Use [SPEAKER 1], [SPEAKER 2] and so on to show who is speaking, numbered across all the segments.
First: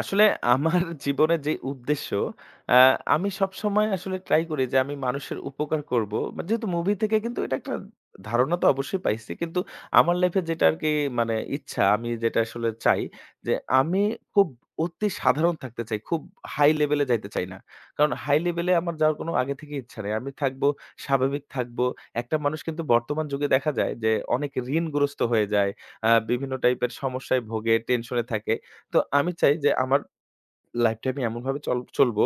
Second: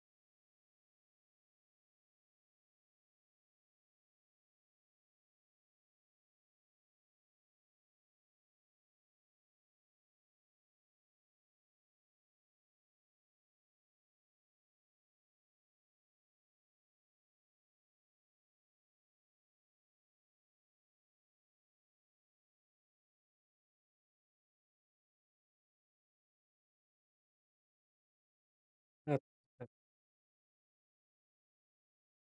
[SPEAKER 1] আসলে আমার জীবনের যে উদ্দেশ্য আ আমি সবসময় আসলে ট্রাই করি যে আমি মানুষের উপকার করব। মা যেহেতু মুভি থেকে কিন্তু এটা একটা ধারণা তো অবশ্যই পাইছি। কিন্তু আমার লাইফ এ যেটা আরকি মানে ইচ্ছা আমি যেটা আসলে চাই যে আমি খুব অতি সাধারণ থাকতে চাই, খুব হাই লেভেলে যাইতে চাই না। কারণ হাই লেভেলে আমার যাওয়ার কোনো আগে থেকেই ইচ্ছা নেই। আমি থাকব স্বাভাবিক থাকব। একটা মানুষ কিন্তু বর্তমান যুগে দেখা যায় যে অনেক ঋণগ্রস্থ হয়ে যায়। আ বিভিন্ন টাইপের সমস্যায় ভোগে, টেনশনে থাকে। তো আমি চাই
[SPEAKER 2] আচ্ছা।
[SPEAKER 1] যে আমার লাইফটা আমি এমনভাবে চাল চলব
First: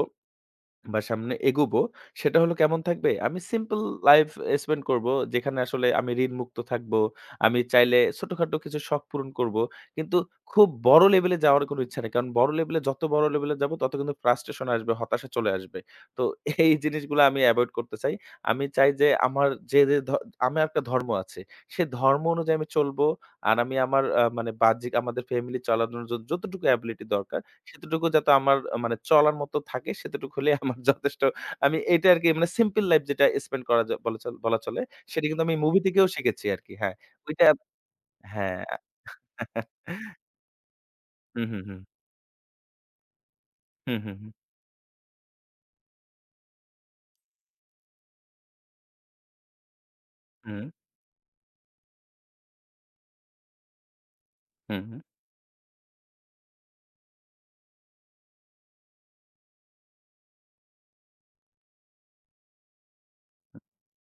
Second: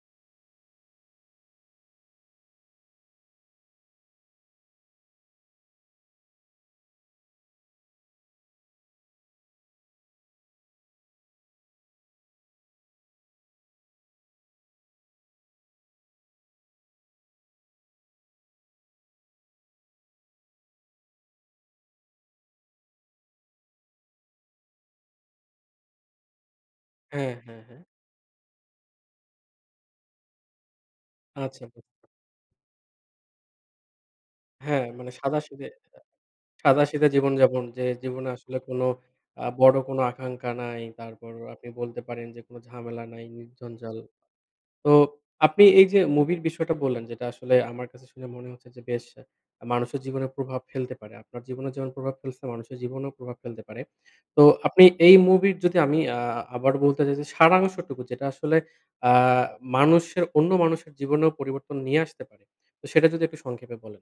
[SPEAKER 1] বা, সামনে এগোবো। সেটা হলো কেমন থাকবে? আমি সিম্পল লাইফ এ স্পেন্ড করব। যেখানে আসলে আমি ঋণমুক্ত থাকবো। আমি চাইলে ছোটখাটো কিছু শখ পূরণ করব। কিন্তু খুব বড় লেভেলে যাওয়ার কোন ইচ্ছা নেই। কারণ বড় লেভেলে যত বড় লেভেলে যাব তত কিন্তু frustration আসবে, হতাশা চলে আসবে। তো এই জিনিসগুলা আমি এভয়েড করতে চাই। আমি চাই যে আমার যে, যে ধ আমার একটা ধর্ম আছে সে ধর্ম অনুযায়ী আমি চলবো। আর আমি আমার আ মানে বাহ্যিক আমাদের ফ্যামিলি চলার জন্য যদ যতটুকু অ্যাবিলিটি
[SPEAKER 2] হ্যাঁ,
[SPEAKER 1] দরকার
[SPEAKER 2] হ্যাঁ, হ্যাঁ।
[SPEAKER 1] সেইটুকু যাতে আমার মানে চলার মত থাকে সেইটুকু হলেই আমার যথেষ্ট
[SPEAKER 2] আচ্ছা।
[SPEAKER 1] আমি
[SPEAKER 2] হু।
[SPEAKER 1] এটা আরকি মানে সিম্পল লাইফ যেটা স্পেন্ড করা য বলা চলে বলা চলে
[SPEAKER 2] হ্যাঁ মানে
[SPEAKER 1] সেটা কিন্তু আমি
[SPEAKER 2] সাদা-সিধে
[SPEAKER 1] মুভি থেকেও শিখেছি আরকি হ্যাঁ
[SPEAKER 2] সাদা-সিধে
[SPEAKER 1] ওইটা
[SPEAKER 2] জীবনযাপন যে জীবনে আসলে
[SPEAKER 1] হ্যাঁ।
[SPEAKER 2] কোন আ বড় কোন আকাঙ্ক্ষা নাই। তারপর
[SPEAKER 1] হুম, হুম,
[SPEAKER 2] আপনি
[SPEAKER 1] হুম।
[SPEAKER 2] বলতে পারেন যে কোন ঝামেলা নাই নির্ঝঞ্জাল।
[SPEAKER 1] হুম, হুম, হুম।
[SPEAKER 2] তো আপনি এই যে মুভির বিষয়টা বললেন যেটা আসলে আমার কাছে শুনে মনে হচ্ছে যে বেশ মানুষের জীবনে প্রভাব
[SPEAKER 1] হুম।
[SPEAKER 2] ফেলতে পারে। আপনার জীবনে যেমন প্রভাব ফেলছে মানুষের জীবনেও প্রভাব ফেলতে পারে। তো
[SPEAKER 1] হুম,
[SPEAKER 2] আপনি
[SPEAKER 1] হুম।
[SPEAKER 2] এই মুভির যদি আমি আ আবার বলতে চাই যে সারাংশটুকু যেটা আসলে আ মানুষের অন্য মানুষের জীবনেও পরিবর্তন নিয়ে আসতে পারে তো সেটা যদি একটু সংক্ষেপে বলেন।